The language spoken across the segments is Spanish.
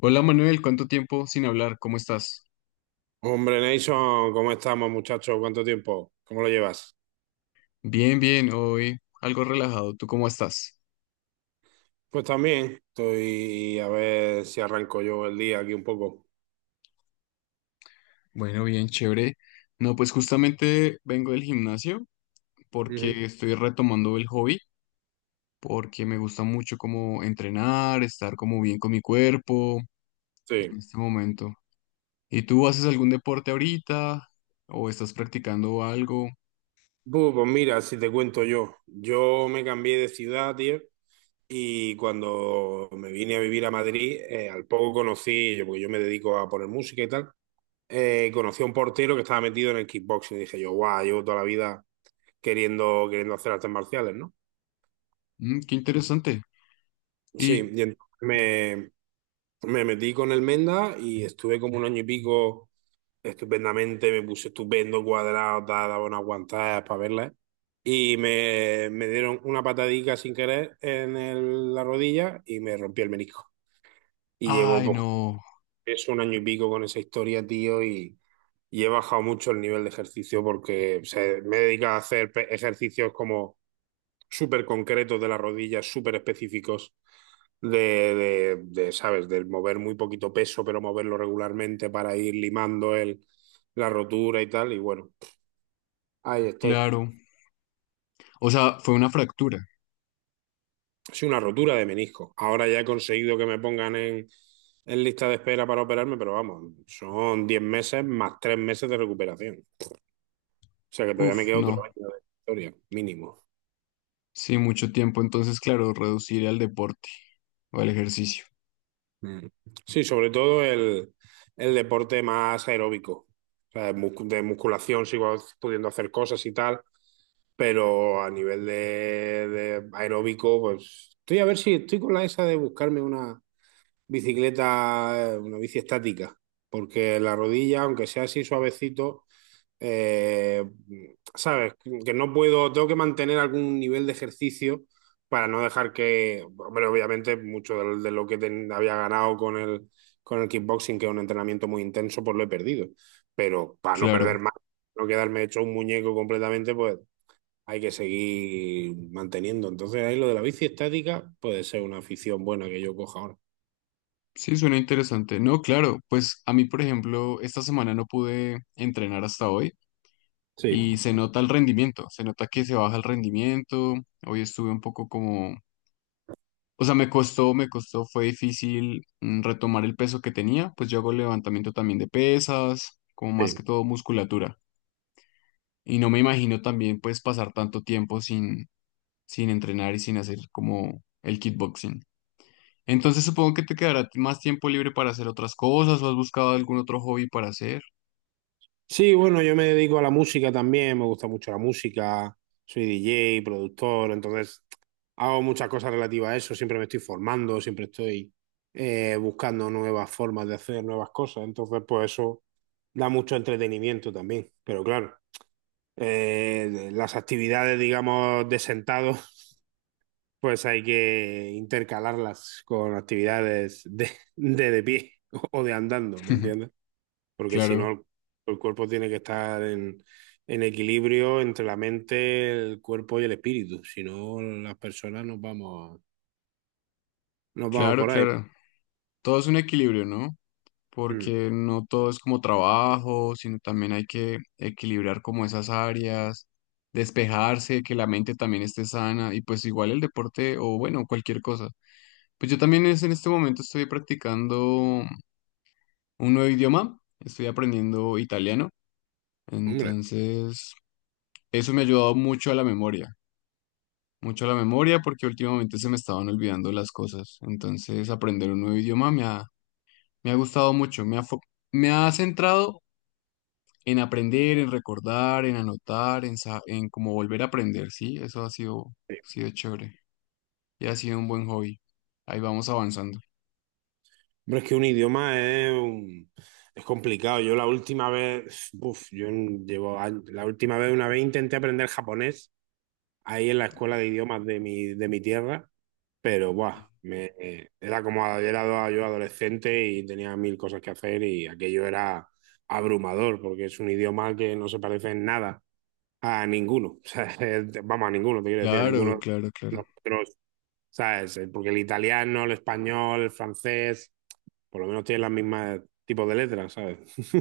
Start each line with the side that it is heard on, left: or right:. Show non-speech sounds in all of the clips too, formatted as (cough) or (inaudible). left: Hola Manuel, ¿cuánto tiempo sin hablar? ¿Cómo estás?
right: Hombre, Nation, ¿cómo estamos, muchachos? ¿Cuánto tiempo? ¿Cómo lo llevas?
left: Bien, bien, hoy algo relajado. ¿Tú cómo estás?
right: Pues también, estoy a ver si arranco yo el día aquí un poco.
left: Bueno, bien, chévere. No, pues justamente vengo del gimnasio
right: Ujú.
left: porque estoy retomando el hobby, porque me gusta mucho como entrenar, estar como bien con mi cuerpo
right: Sí.
left: en este momento. ¿Y tú haces algún deporte ahorita o estás practicando algo?
right: Bu, pues mira, si te cuento yo me cambié de ciudad, tío, y cuando me vine a vivir a Madrid, al poco conocí, yo, porque yo me dedico a poner música y tal, conocí a un portero que estaba metido en el kickboxing y dije yo, guau, llevo toda la vida queriendo hacer artes marciales, ¿no?
left: Mm, qué interesante.
right: Sí,
left: Y,
right: y entonces me metí con el Menda y estuve como un año y pico estupendamente, me puse estupendo, cuadrado, tal, daba una aguantada para verla. Y me dieron una patadica sin querer en la rodilla y me rompí el menisco. Y llevo
left: ay,
right: pues,
left: no,
right: es un año y pico con esa historia, tío, y he bajado mucho el nivel de ejercicio porque o sea, me he dedicado a hacer ejercicios como súper concretos de las rodillas, súper específicos, de, de, ¿sabes? Del mover muy poquito peso, pero moverlo regularmente para ir limando la rotura y tal. Y bueno, ahí estoy.
left: claro. O sea, ¿fue una fractura?
right: Es una rotura de menisco. Ahora ya he conseguido que me pongan en lista de espera para operarme, pero vamos, son 10 meses más 3 meses de recuperación. O sea que todavía me
left: Uf,
right: queda otro
left: no.
right: año de historia, mínimo.
left: Sí, mucho tiempo. Entonces, claro, reducir al deporte o al ejercicio.
right: Mm. Sí, sobre todo el deporte más aeróbico. O sea, de musculación sigo pudiendo hacer cosas y tal, pero a nivel de aeróbico, pues estoy a ver si estoy con la esa de buscarme una, bicicleta, una bici estática, porque la rodilla, aunque sea así suavecito, eh, sabes, que no puedo, tengo que mantener algún nivel de ejercicio para no dejar que, hombre, obviamente mucho de, lo que había ganado con el kickboxing, que es un entrenamiento muy intenso, pues lo he perdido. Pero para no perder
left: Claro.
right: más, no quedarme hecho un muñeco completamente, pues hay que seguir manteniendo. Entonces ahí lo de la bici estática puede ser una afición buena que yo coja ahora.
left: Sí, suena interesante. No, claro. Pues a mí, por ejemplo, esta semana no pude entrenar hasta hoy
right: Sí,
left: y se nota el rendimiento. Se nota que se baja el rendimiento. Hoy estuve un poco como... O sea, me costó, fue difícil retomar el peso que tenía. Pues yo hago levantamiento también de pesas, como más que
right: sí.
left: todo musculatura. Y no me imagino también pues pasar tanto tiempo sin entrenar y sin hacer como el kickboxing. Entonces supongo que te quedará más tiempo libre para hacer otras cosas o has buscado algún otro hobby para hacer.
right: Sí, bueno, yo me dedico a la música también, me gusta mucho la música, soy DJ, productor, entonces hago muchas cosas relativas a eso, siempre me estoy formando, siempre estoy buscando nuevas formas de hacer nuevas cosas, entonces pues eso da mucho entretenimiento también, pero claro, las actividades, digamos, de sentado, (laughs) pues hay que intercalarlas con actividades de pie (laughs) o de andando, ¿me
left: (laughs)
right: entiendes? Porque si no,
left: Claro,
right: el cuerpo tiene que estar en equilibrio entre la mente, el cuerpo y el espíritu. Si no, las personas nos vamos
left: claro,
right: por ahí.
left: claro. Todo es un equilibrio, ¿no?
right: Mm,
left: Porque no todo es como trabajo, sino también hay que equilibrar como esas áreas, despejarse, que la mente también esté sana y pues igual el deporte o bueno, cualquier cosa. Pues yo también es, en este momento estoy practicando un nuevo idioma, estoy aprendiendo italiano,
right: Hombre.
left: entonces eso me ha ayudado mucho a la memoria. Mucho la memoria porque últimamente se me estaban olvidando las cosas. Entonces, aprender un nuevo idioma me ha gustado mucho, me ha centrado en aprender, en recordar, en anotar, en como volver a aprender, ¿sí?
right: Sí.
left: Sido chévere y ha sido un buen hobby. Ahí vamos avanzando.
right: Hombre, es que un idioma es, es complicado. Yo la última vez, uf, la última vez, una vez intenté aprender japonés ahí en la escuela de idiomas de de mi tierra. Pero, buah, era como era yo adolescente y tenía mil cosas que hacer y aquello era abrumador porque es un idioma que no se parece en nada a ninguno. (laughs) O sea, vamos, a ninguno, te quiero decir, a
left: Claro,
right: ninguno
left: claro,
right: de
left: claro.
right: nosotros, ¿sabes? Porque el italiano, el español, el francés, por lo menos tienen las mismas tipos de letras, ¿sabes? (laughs)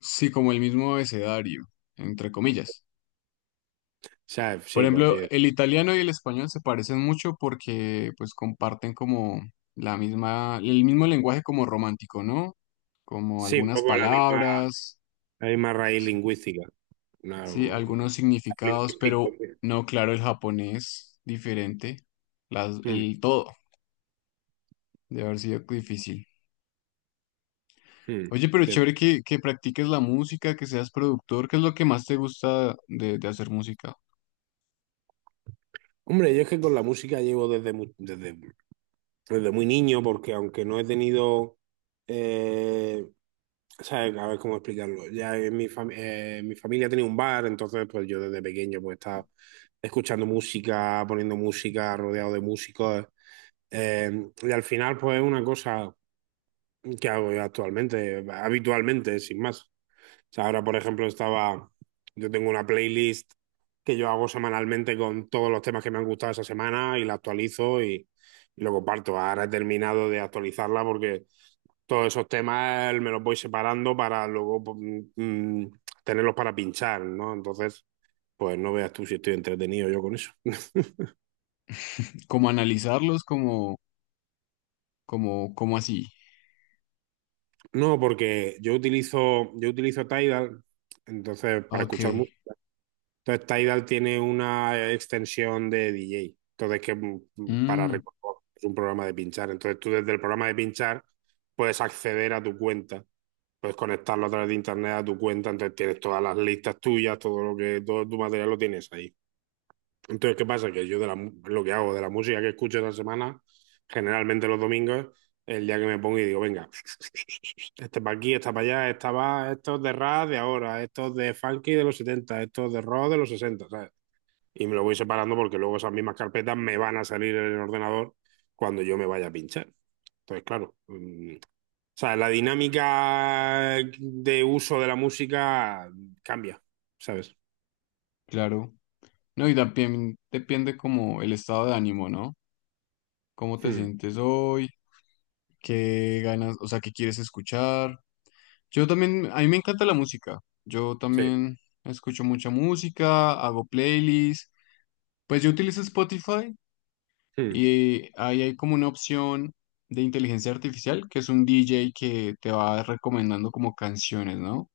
left: Sí, como el mismo abecedario, entre comillas.
right: O sí,
left: Por
right: por así
left: ejemplo,
right: decirlo.
left: el italiano y el español se parecen mucho porque pues comparten como el mismo lenguaje como romántico, ¿no? Como
right: Sí, un
left: algunas
right: poco la misma,
left: palabras,
right: la misma raíz lingüística. Una,
left: sí, algunos
right: una-
left: significados,
right: lingüístico.
left: pero no, claro, el japonés diferente,
right: Mm,
left: el todo, de haber sido difícil.
right: mm.
left: Oye, pero chévere que practiques la música, que seas productor, ¿qué es lo que más te gusta de hacer música?
right: Hombre, yo es que con la música llevo desde muy niño, porque aunque no he tenido, eh, ¿sabes? A ver cómo explicarlo. Ya en mi familia tenía un bar, entonces pues yo desde pequeño pues estaba escuchando música, poniendo música, rodeado de músicos. Y al final pues es una cosa qué hago yo actualmente, habitualmente, sin más. O sea, ahora, por ejemplo, yo tengo una playlist que yo hago semanalmente con todos los temas que me han gustado esa semana y la actualizo y lo comparto. Ahora he terminado de actualizarla porque todos esos temas me los voy separando para luego pues, tenerlos para pinchar, ¿no? Entonces, pues no veas tú si estoy entretenido yo con eso. (laughs)
left: Como analizarlos, como así.
right: No, porque yo utilizo Tidal, entonces, para
left: Ok.
right: escuchar música. Entonces Tidal tiene una extensión de DJ. Entonces que para
left: Mm,
right: recordar es un programa de pinchar. Entonces tú desde el programa de pinchar puedes acceder a tu cuenta, puedes conectarlo a través de internet a tu cuenta. Entonces tienes todas las listas tuyas, todo lo que todo tu material lo tienes ahí. Entonces, ¿qué pasa? Que yo de lo que hago de la música que escucho esa semana, generalmente los domingos, el día que me pongo y digo, venga, (laughs) este para aquí, esta para allá, esta va, esto es de rap de ahora, esto es de funky de los setenta, esto es de rock de los sesenta, ¿sabes? Y me lo voy separando porque luego esas mismas carpetas me van a salir en el ordenador cuando yo me vaya a pinchar. Entonces, claro, o sea, la dinámica de uso de la música cambia, ¿sabes?
left: claro. No, y también depende como el estado de ánimo, ¿no? ¿Cómo te
right: Hmm,
left: sientes hoy? ¿Qué ganas, o sea, qué quieres escuchar? Yo también, a mí me encanta la música. Yo
right: sí,
left: también escucho mucha música, hago playlists. Pues yo utilizo Spotify
right: hmm,
left: y ahí hay como una opción de inteligencia artificial, que es un DJ que te va recomendando como canciones, ¿no?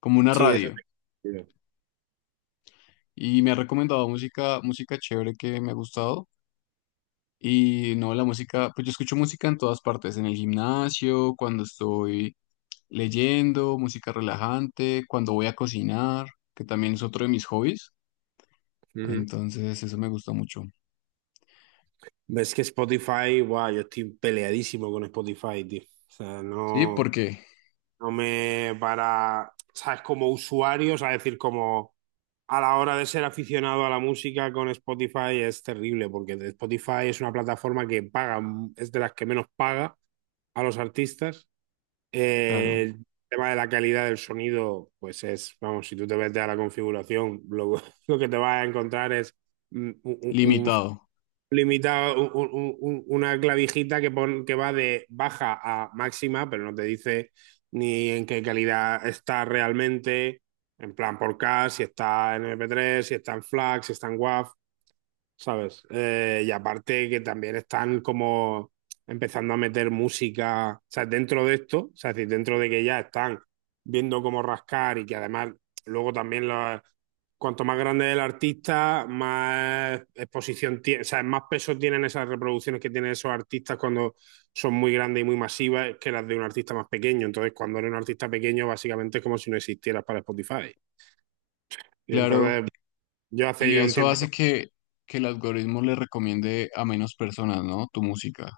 left: Como una
right: sí, eso
left: radio.
right: es.
left: Y me ha recomendado música, música chévere que me ha gustado. Y no, la música, pues yo escucho música en todas partes, en el gimnasio, cuando estoy leyendo, música relajante, cuando voy a cocinar, que también es otro de mis hobbies. Entonces, eso me gusta mucho.
right: Ves que Spotify, guau, yo estoy peleadísimo con Spotify, tío. O sea,
left: Sí,
right: no,
left: porque,
right: no me para, sabes, como usuario, o sea, decir, como a la hora de ser aficionado a la música con Spotify es terrible, porque Spotify es una plataforma que paga, es de las que menos paga a los artistas.
left: claro,
right: El tema de la calidad del sonido, pues es, vamos, si tú te metes a la configuración, lo, (laughs) lo que te vas a encontrar es mm, un- un-
left: limitado,
right: limita una clavijita que, que va de baja a máxima, pero no te dice ni en qué calidad está realmente, en plan por K, si está en MP3, si está en FLAC, si está en WAV. ¿Sabes? Y aparte que también están como empezando a meter música, o sea, dentro de esto, o sea, es decir, dentro de que ya están viendo cómo rascar y que además luego también cuanto más grande es el artista, más exposición tiene, o sea, más peso tienen esas reproducciones que tienen esos artistas cuando son muy grandes y muy masivas que las de un artista más pequeño. Entonces, cuando eres un artista pequeño, básicamente es como si no existieras para Spotify. Y
left: claro.
right: entonces, yo hace
left: Y
right: ya un
left: eso
right: tiempo.
left: hace que el algoritmo le recomiende a menos personas, ¿no? Tu música,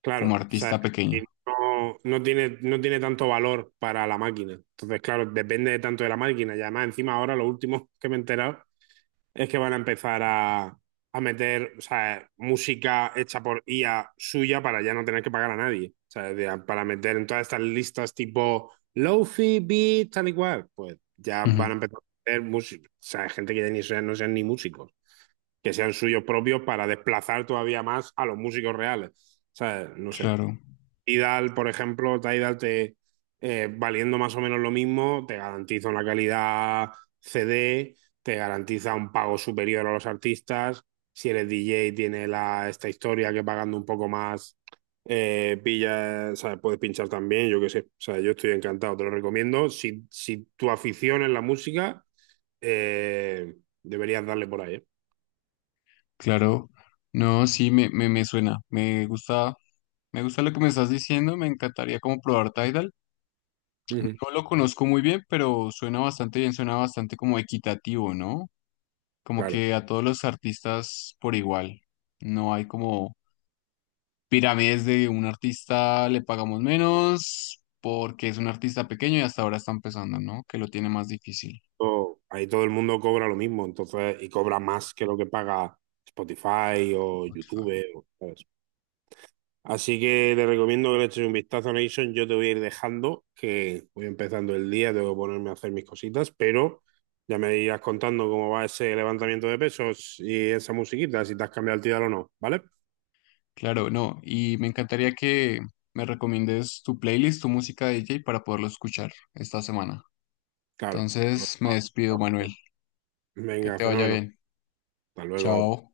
right: Claro,
left: como
right: o sea,
left: artista pequeño.
right: y no, no tiene tanto valor para la máquina. Entonces, claro, depende tanto de la máquina. Y además, encima ahora lo último (laughs) que me he enterado es que van a empezar a meter, o sea, música hecha por IA suya para ya no tener que pagar a nadie. O sea, para meter en todas estas listas tipo lofi, beat, tal y cual. Pues ya van
left: Ujú.
right: a empezar a meter música. O sea, gente que ya ni sean, no sean ni músicos, que sean suyos propios para desplazar todavía más a los músicos reales. O sea, no sé.
left: Claro.
right: Tidal, por ejemplo, Tidal te valiendo más o menos lo mismo, te garantiza una calidad CD, te garantiza un pago superior a los artistas. Si eres DJ, tiene la, esta historia que pagando un poco más, pilla, o sea, puedes pinchar también, yo qué sé. O sea, yo estoy encantado, te lo recomiendo. Si tu afición es la música, eh, deberías darle por ahí. ¿Eh?
left: Claro, no, sí, me suena, me gusta lo que me estás diciendo, me encantaría como probar Tidal.
right: Ujú,
left: No lo conozco muy bien, pero suena bastante bien, suena bastante como equitativo, ¿no? Como
right: claro.
left: que a todos los artistas por igual. No hay como pirámides de un artista le pagamos menos porque es un artista pequeño y hasta ahora está empezando, ¿no? Que lo tiene más difícil.
right: Ahí todo el mundo cobra lo mismo, entonces, y cobra más que lo que paga Spotify o YouTube, ¿sabes? Así que te recomiendo que le eches un vistazo a Nation. Yo te voy a ir dejando, que voy empezando el día, tengo que ponerme a hacer mis cositas, pero ya me irás contando cómo va ese levantamiento de pesos y esa musiquita, si te has cambiado el tiro o no, ¿vale?
left: Claro, no, y me encantaría que me recomiendes tu playlist, tu música de DJ para poderlo escuchar esta semana.
right: Claro.
left: Entonces, me despido, Manuel. Que
right: Venga,
left: te vaya
right: fenómeno.
left: bien.
right: Hasta luego.
left: Chao.